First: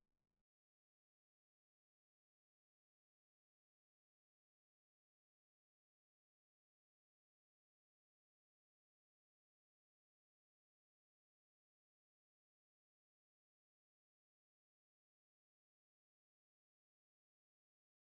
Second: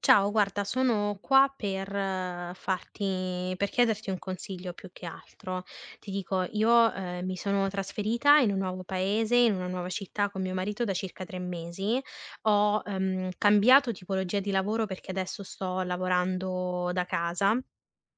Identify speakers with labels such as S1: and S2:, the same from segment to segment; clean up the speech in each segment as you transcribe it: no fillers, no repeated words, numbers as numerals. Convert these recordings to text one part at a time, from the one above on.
S1: Ciao, guarda, sono qua per chiederti un consiglio più che altro. Ti dico, io mi sono trasferita in un nuovo paese, in una nuova città con mio marito da circa 3 mesi. Ho cambiato tipologia di lavoro perché adesso sto lavorando da casa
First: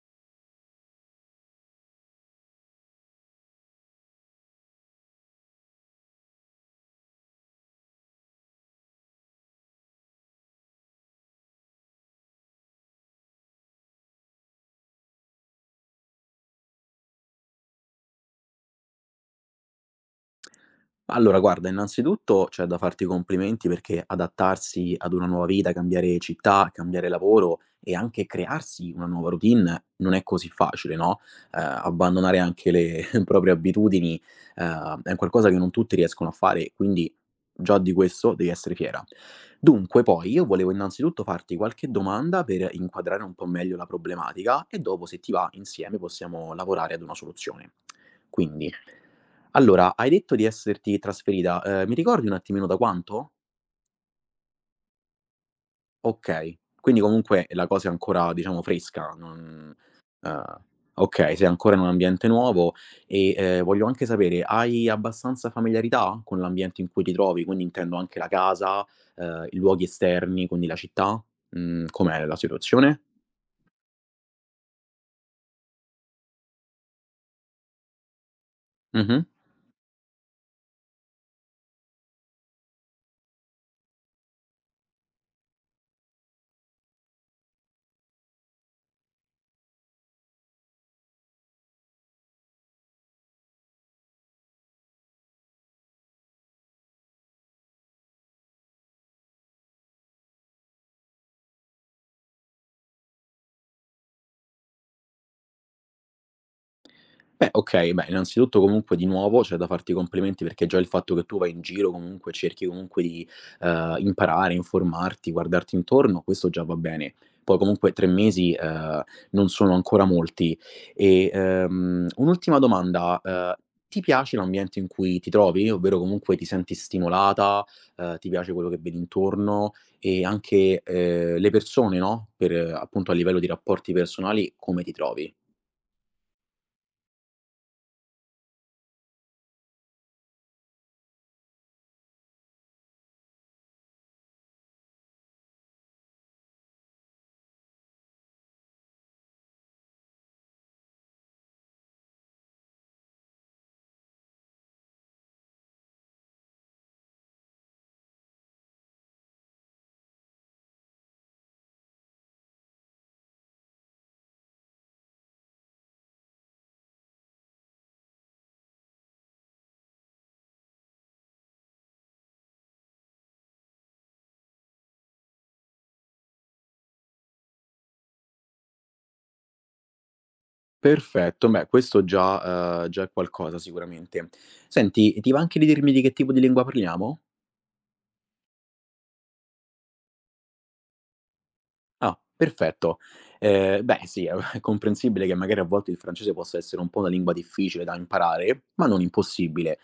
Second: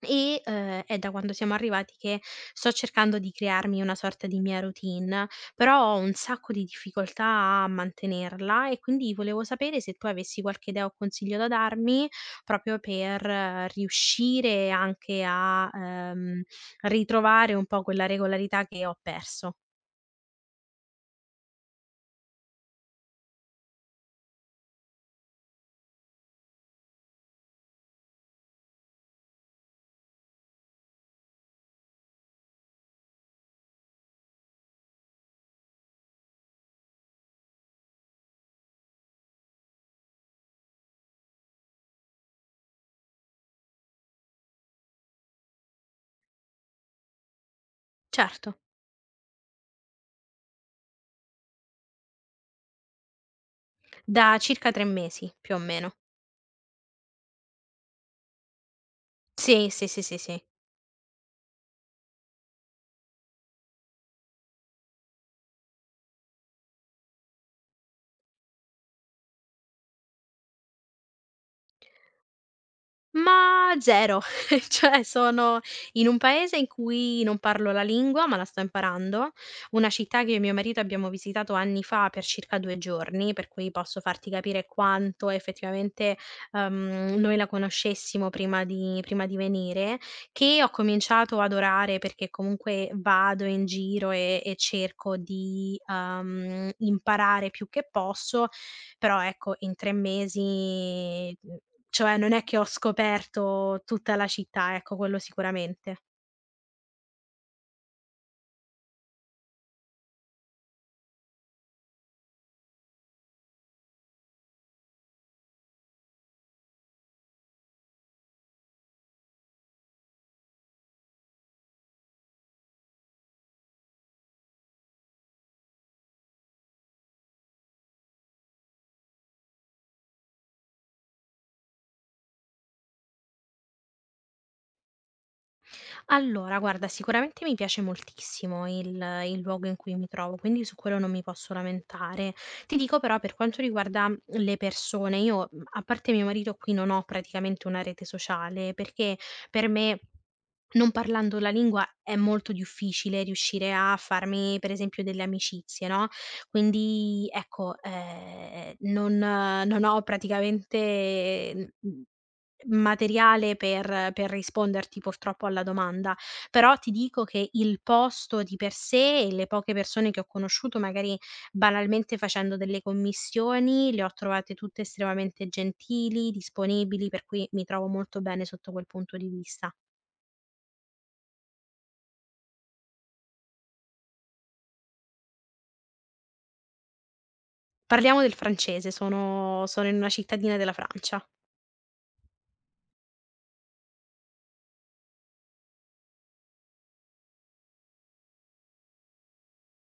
S1: e, è da quando siamo arrivati che sto cercando di crearmi una sorta di mia routine, però ho un sacco di difficoltà a mantenerla e quindi volevo sapere se tu avessi qualche idea o consiglio da darmi, proprio per riuscire anche a, ritrovare un po' quella regolarità che ho perso.
S2: Allora guarda, innanzitutto c'è da farti i complimenti perché adattarsi ad una nuova vita, cambiare città, cambiare lavoro e anche crearsi una nuova routine non è così facile, no, abbandonare anche le proprie abitudini, è un qualcosa che non tutti riescono a fare, quindi già di questo devi essere fiera. Dunque poi io volevo innanzitutto farti qualche domanda per inquadrare un po' meglio la problematica e dopo, se ti va, insieme possiamo lavorare ad una soluzione.
S1: Certo,
S2: Quindi, allora, hai detto di esserti trasferita, mi ricordi un attimino da quanto?
S1: da circa 3 mesi, più o meno.
S2: Okay, quindi comunque la cosa è ancora diciamo fresca,
S1: Sì,
S2: non
S1: sì, sì, sì, sì.
S2: ehm, okay, sei ancora in un ambiente nuovo e, voglio anche sapere, hai abbastanza familiarità con l'ambiente in cui ti trovi? Quindi intendo anche la casa, i luoghi esterni, quindi la città? Mhmm, com'è la situazione?
S1: Ma 0, cioè sono in un paese in cui non parlo la lingua, ma la sto
S2: Mh-mh.
S1: imparando, una città che io e mio marito abbiamo visitato anni fa per circa 2 giorni, per cui posso farti capire quanto effettivamente, noi la conoscessimo prima di venire, che ho cominciato ad orare perché comunque vado in giro e cerco di, imparare più che posso. Però ecco, in 3 mesi, cioè non è che ho scoperto tutta la città, ecco, quello sicuramente.
S2: Beh, okay, beh, innanzitutto comunque di nuovo c'è da farti i complimenti perché già il fatto che tu vai in giro comunque cerchi comunque di imparare, informarti, guardarti intorno, questo già va bene. Poi comunque 3 mesi, non sono ancora molti. E, un'ultima domanda, ti piace l'ambiente in cui ti trovi? Ovvero comunque ti senti stimolata, ti piace quello che vedi intorno e anche, le persone, no, per appunto a livello di rapporti personali come ti trovi?
S1: Allora, guarda, sicuramente mi piace moltissimo il luogo in cui mi trovo, quindi su quello non mi posso lamentare. Ti dico però per quanto riguarda le persone, io, a parte mio marito qui non ho praticamente una rete sociale, perché per me, non parlando la lingua, è molto difficile riuscire a farmi per esempio delle amicizie, no, quindi ecco, non ho praticamente, mhmm materiale per risponderti purtroppo alla domanda, però ti dico che il posto di per sé e le poche persone che ho conosciuto, magari banalmente facendo delle commissioni, le ho trovate tutte estremamente gentili, disponibili, per cui mi trovo molto bene sotto quel punto di vista.
S2: Perfetto, beh, questo già già è qualcosa sicuramente. Senti, ti va anche di dirmi di che tipo di lingua parliamo?
S1: Parliamo del francese, sono in una cittadina della Francia.
S2: Ah, perfetto. Beh, sì, è comprensibile che magari a volte il francese possa essere un po' una lingua difficile da imparare, ma non impossibile.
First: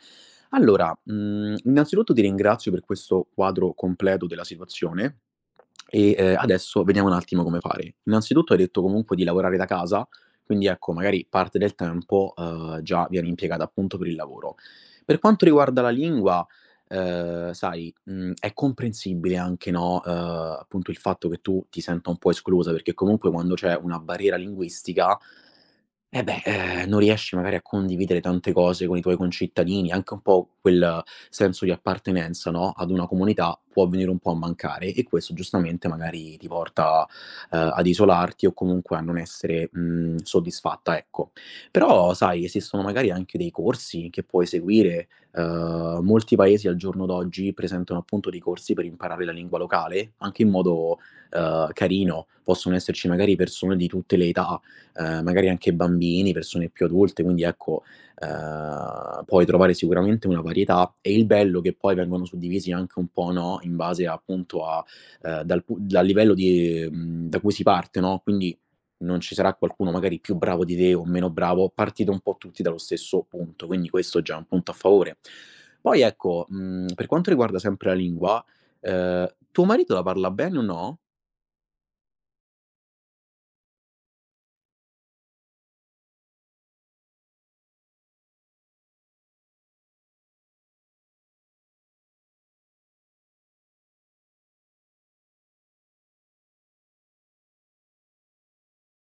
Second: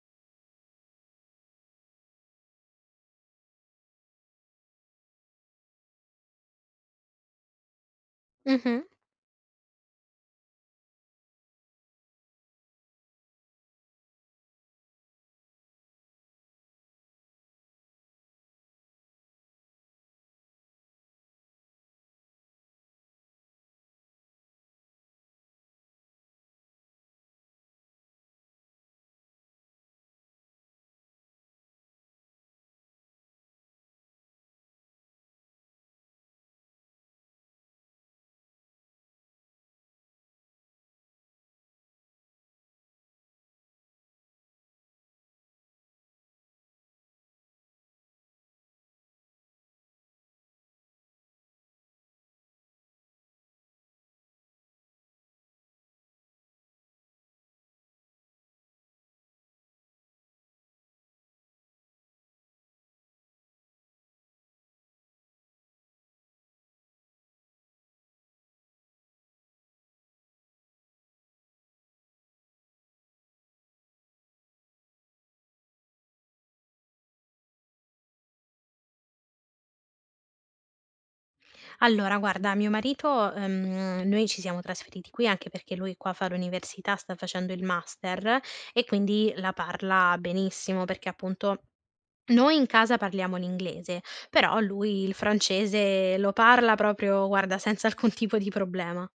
S2: Allora, mhmm, innanzitutto ti ringrazio per questo quadro completo della situazione. E, adesso vediamo un attimo come fare. Innanzitutto hai detto
S1: Mh-mh.
S2: comunque di lavorare da casa, quindi ecco magari parte del tempo, già viene impiegata appunto per il lavoro. Per quanto riguarda la lingua, sai, mhmm, è comprensibile anche, no, appunto il fatto che tu ti senta un po' esclusa, perché comunque quando c'è una barriera linguistica eh, beh, non riesci magari a condividere tante cose con i tuoi concittadini, anche un po' quel senso di appartenenza, no, ad una comunità può venire un po' a mancare e questo giustamente magari ti porta, ad isolarti o comunque a non essere, mhmm, soddisfatta, ecco. Però sai, esistono magari anche dei corsi che puoi seguire, molti paesi al giorno d'oggi presentano appunto dei corsi per imparare la lingua locale, anche in modo, carino. Possono esserci magari persone di tutte le età, magari anche bambini, persone più adulte, quindi ecco, puoi trovare sicuramente una varietà e il bello che poi vengono suddivisi anche un po', no, in base appunto a, dal livello di mhmm, da cui si parte, no, quindi non ci sarà qualcuno magari più bravo di te o meno bravo, partite un po' tutti dallo stesso punto, quindi questo è già un punto a favore. Poi ecco, mhmm, per quanto riguarda sempre la lingua, ehm, tuo marito la parla bene o no?
S1: Allora guarda, mio marito noi ci siamo trasferiti qui anche perché lui qua fa l'università, sta facendo il master e quindi la parla benissimo perché appunto noi in casa parliamo l'inglese, però lui il francese lo parla proprio, guarda, senza alcun tipo di problema.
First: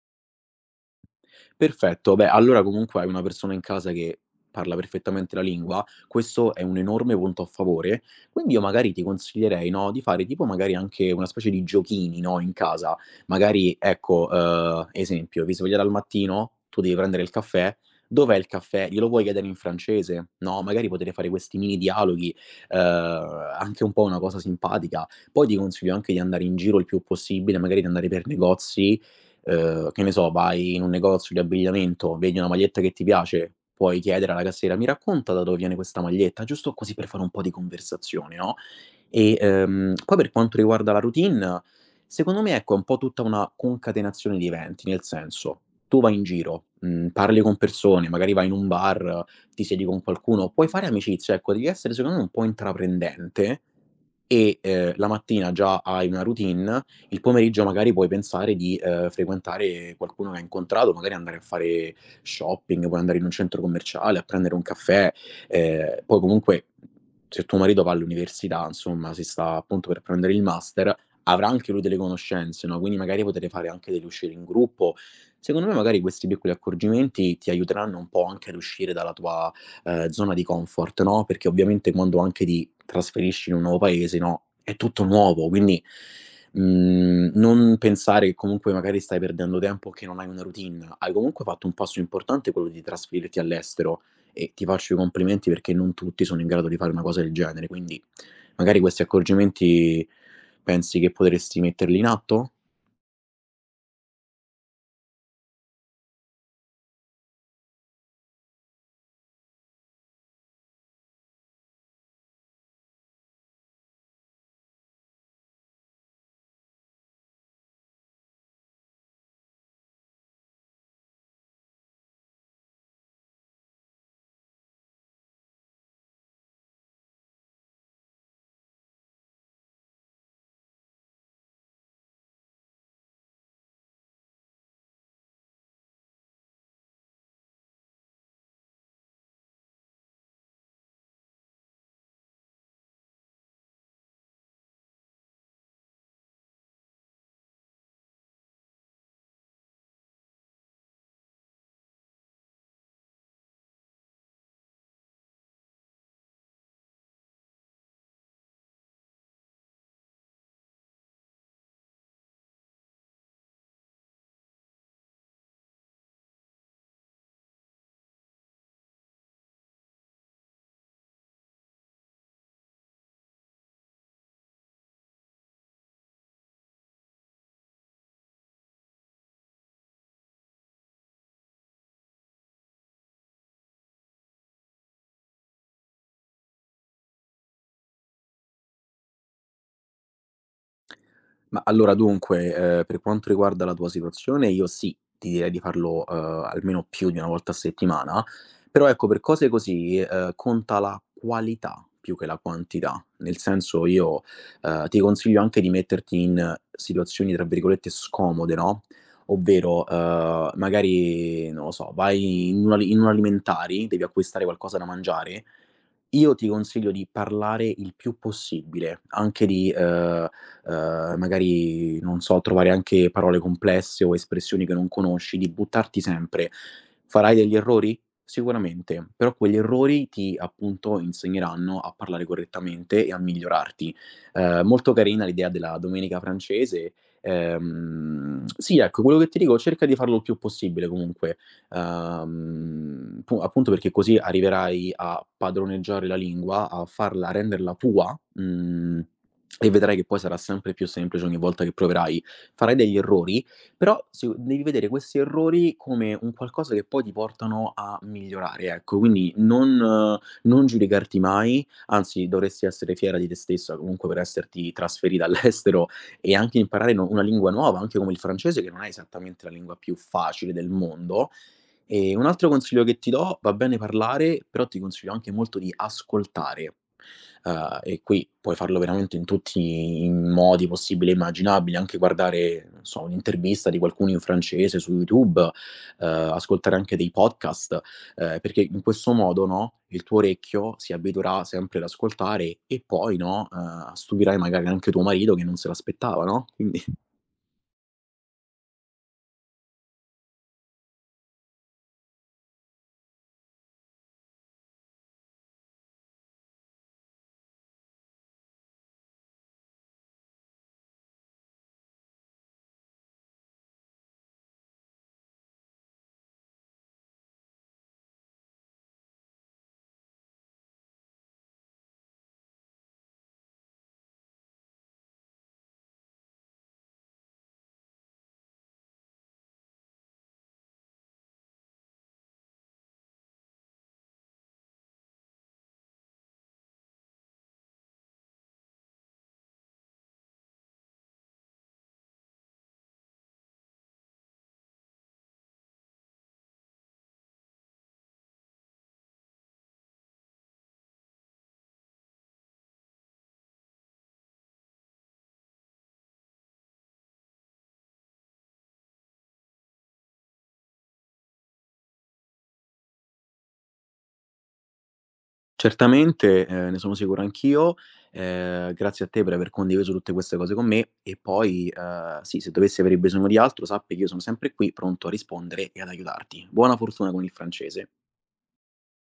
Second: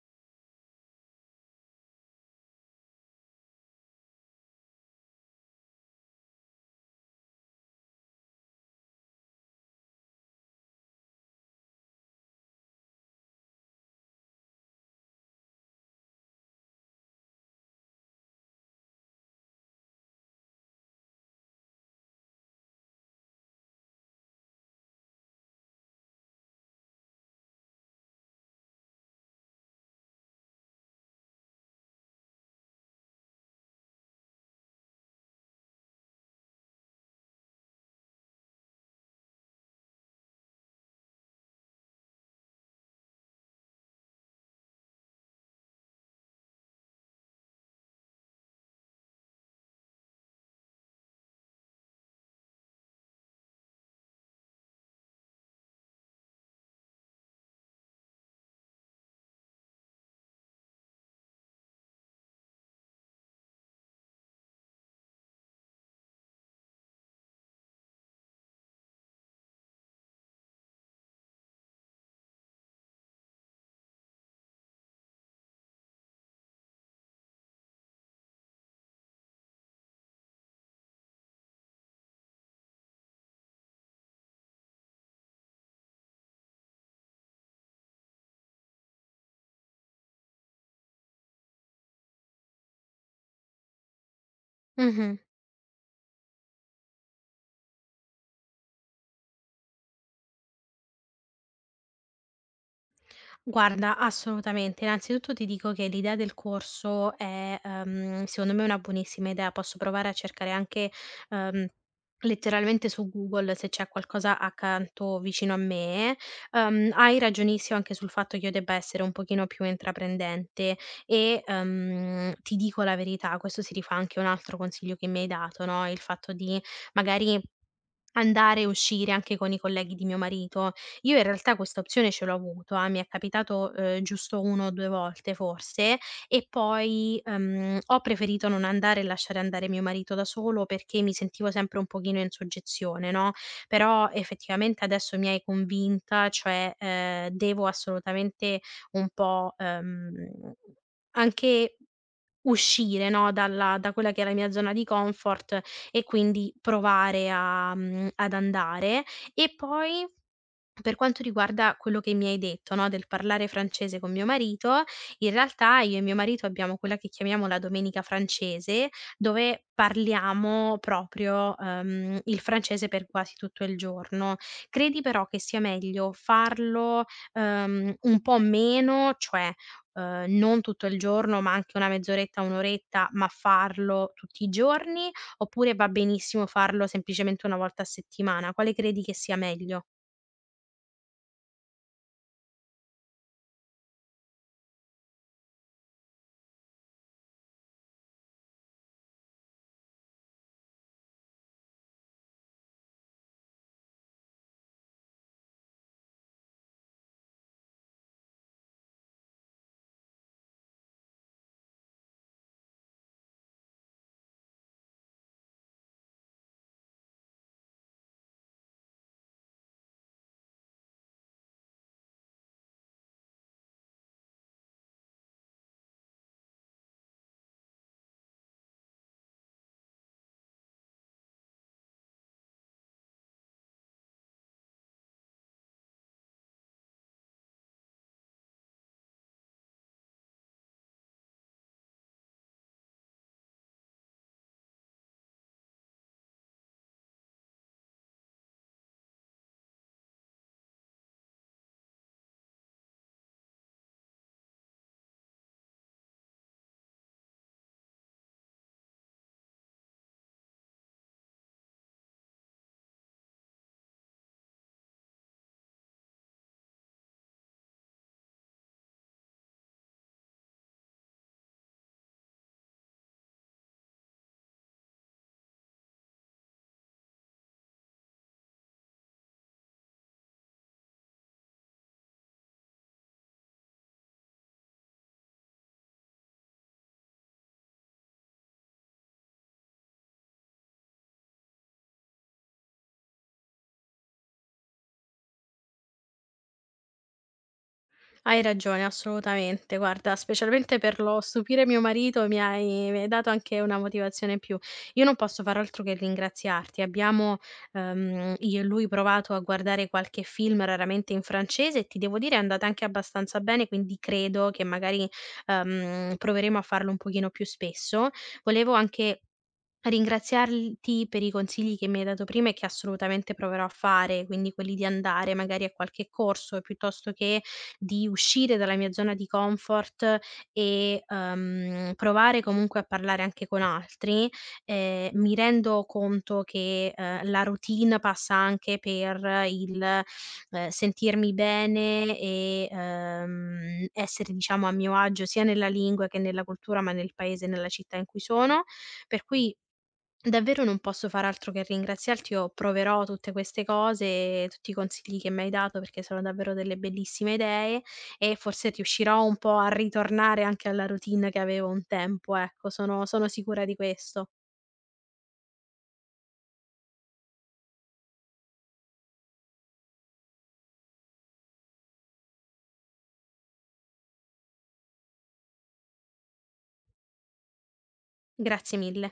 S2: Perfetto, beh, allora comunque hai una persona in casa che parla perfettamente la lingua, questo è un enorme punto a favore. Quindi io magari ti consiglierei, no, di fare tipo magari anche una specie di giochini, no, in casa. Magari, ecco, esempio, vi svegliate al mattino, tu devi prendere il caffè, dov'è il caffè? Glielo vuoi chiedere in francese? No, magari potete fare questi mini dialoghi, anche un po' una cosa simpatica. Poi ti consiglio anche di andare in giro il più possibile, magari di andare per negozi. Che ne so, vai in un negozio di abbigliamento, vedi una maglietta che ti piace, puoi chiedere alla cassiera: "Mi racconta da dove viene questa maglietta?" Giusto così per fare un po' di conversazione, no? E, poi per quanto riguarda la routine, secondo me, ecco, è un po' tutta una concatenazione di eventi, nel senso, tu vai in giro, mhmm, parli con persone, magari vai in un bar, ti siedi con qualcuno, puoi fare amicizia, ecco, devi essere secondo me un po' intraprendente e, la mattina già hai una routine, il pomeriggio magari puoi pensare di, frequentare qualcuno che hai incontrato, magari andare a fare shopping, puoi andare in un centro commerciale a prendere un caffè. Poi comunque se tuo marito va all'università, insomma, si sta appunto per prendere il master, avrà anche lui delle conoscenze, no? Quindi magari potete fare anche delle uscite in gruppo. Secondo me magari questi piccoli accorgimenti ti aiuteranno un po' anche ad uscire dalla tua zona di comfort, no? Perché ovviamente quando anche ti trasferisci in un nuovo paese, no? È tutto nuovo, quindi mhmm, non pensare che comunque magari stai perdendo tempo o che non hai una routine. Hai comunque fatto un passo importante quello di trasferirti all'estero e ti faccio i
S1: Mh-mh.
S2: complimenti perché non tutti sono in grado di fare una cosa del genere. Quindi magari questi accorgimenti pensi che potresti metterli in atto?
S1: Guarda, assolutamente. Innanzitutto ti dico che l'idea del corso è, secondo me, una buonissima idea. Posso provare a cercare anche, ehm, letteralmente su Google se c'è qualcosa accanto vicino a me. Hai ragionissimo anche sul fatto che io debba essere un pochino più intraprendente e ti dico la verità, questo si rifà anche a un altro consiglio che mi hai dato, no? Il fatto di magari andare e uscire anche con i colleghi di mio marito. Io in realtà questa opzione ce l'ho avuta, mi è capitato, giusto 1 o 2 volte forse e poi, ho preferito non andare e lasciare andare mio marito da solo perché mi sentivo sempre un pochino in soggezione, no, però effettivamente adesso mi hai convinta, cioè, devo assolutamente un po', anche uscire, no, dalla da quella che è la mia zona di comfort e quindi provare a ad andare. E poi per quanto riguarda quello che mi hai detto, no, del parlare francese con mio marito, in realtà io e mio marito abbiamo quella che chiamiamo la domenica francese, dove parliamo proprio, il francese per quasi tutto il giorno. Credi però che sia meglio farlo, un po' meno, cioè, non tutto il giorno, ma anche una mezz'oretta, un'oretta, ma farlo tutti i giorni, oppure va benissimo farlo semplicemente una volta a settimana? Quale credi che sia meglio?
S2: Ma allora dunque, per quanto riguarda la tua situazione, io sì, ti direi di farlo, almeno più di 1 volta a settimana, però ecco per cose così, conta la qualità più che la quantità. Nel senso io, ti consiglio anche di metterti in situazioni tra virgolette "scomode", no, ovvero, magari non lo so, vai in un alimentari, devi acquistare qualcosa da mangiare, io ti consiglio di parlare il più possibile, anche di, magari, non so, trovare anche parole complesse o espressioni che non conosci, di buttarti sempre. Farai degli errori? Sicuramente, però quegli errori ti, appunto, insegneranno a parlare correttamente e a migliorarti. Molto carina l'idea della domenica francese. Sì, ecco, quello che ti dico cerca di farlo il più possibile comunque. Pu Appunto perché così arriverai a padroneggiare la lingua, a renderla tua, mhmm, e vedrai che poi sarà sempre più semplice ogni volta che proverai. Farai degli errori, però si devi vedere questi errori come un qualcosa che poi ti portano a migliorare, ecco. Quindi non giudicarti mai, anzi dovresti essere fiera di te stessa comunque per esserti trasferita all'estero e anche imparare, no, una lingua nuova, anche come il francese che non è esattamente la lingua più facile del mondo, e un altro consiglio che ti do, va bene parlare, però ti consiglio anche molto di ascoltare. E qui puoi farlo veramente in tutti i modi possibili e immaginabili, anche guardare, non so, un'intervista di qualcuno in francese su YouTube, ascoltare anche dei podcast, perché in questo modo, no, il tuo orecchio si abituerà sempre ad ascoltare e poi, no, stupirai magari anche tuo marito che non se l'aspettava, no? Quindi
S1: Hai ragione, assolutamente. Guarda, specialmente per lo stupire mio marito mi hai dato anche una motivazione in più. Io non posso far altro che ringraziarti. Abbiamo, io e lui provato a guardare qualche film raramente in francese e ti devo dire è andata anche abbastanza bene, quindi credo che magari, proveremo a farlo un pochino più spesso. Volevo anche ringraziarti per i consigli che mi hai dato prima e che assolutamente proverò a fare, quindi quelli di andare magari a qualche corso piuttosto che di uscire dalla mia zona di comfort e provare comunque a parlare anche con altri. Mi rendo conto che la routine passa anche per il sentirmi bene e essere diciamo a mio agio sia nella lingua che nella cultura, ma nel paese e nella città in cui sono. Per cui davvero non posso far altro che ringraziarti. Io proverò tutte queste cose, tutti i consigli che mi hai dato, perché sono davvero delle bellissime idee e forse riuscirò un po' a ritornare anche alla routine che avevo un tempo, ecco, sono sicura di questo.
S2: certamente, ne sono sicuro anch'io. Grazie a te per aver condiviso tutte queste cose con me e poi, sì, se dovessi avere bisogno di altro sappi che io sono sempre qui pronto a rispondere e ad aiutarti. Buona fortuna con il francese.
S1: Grazie mille.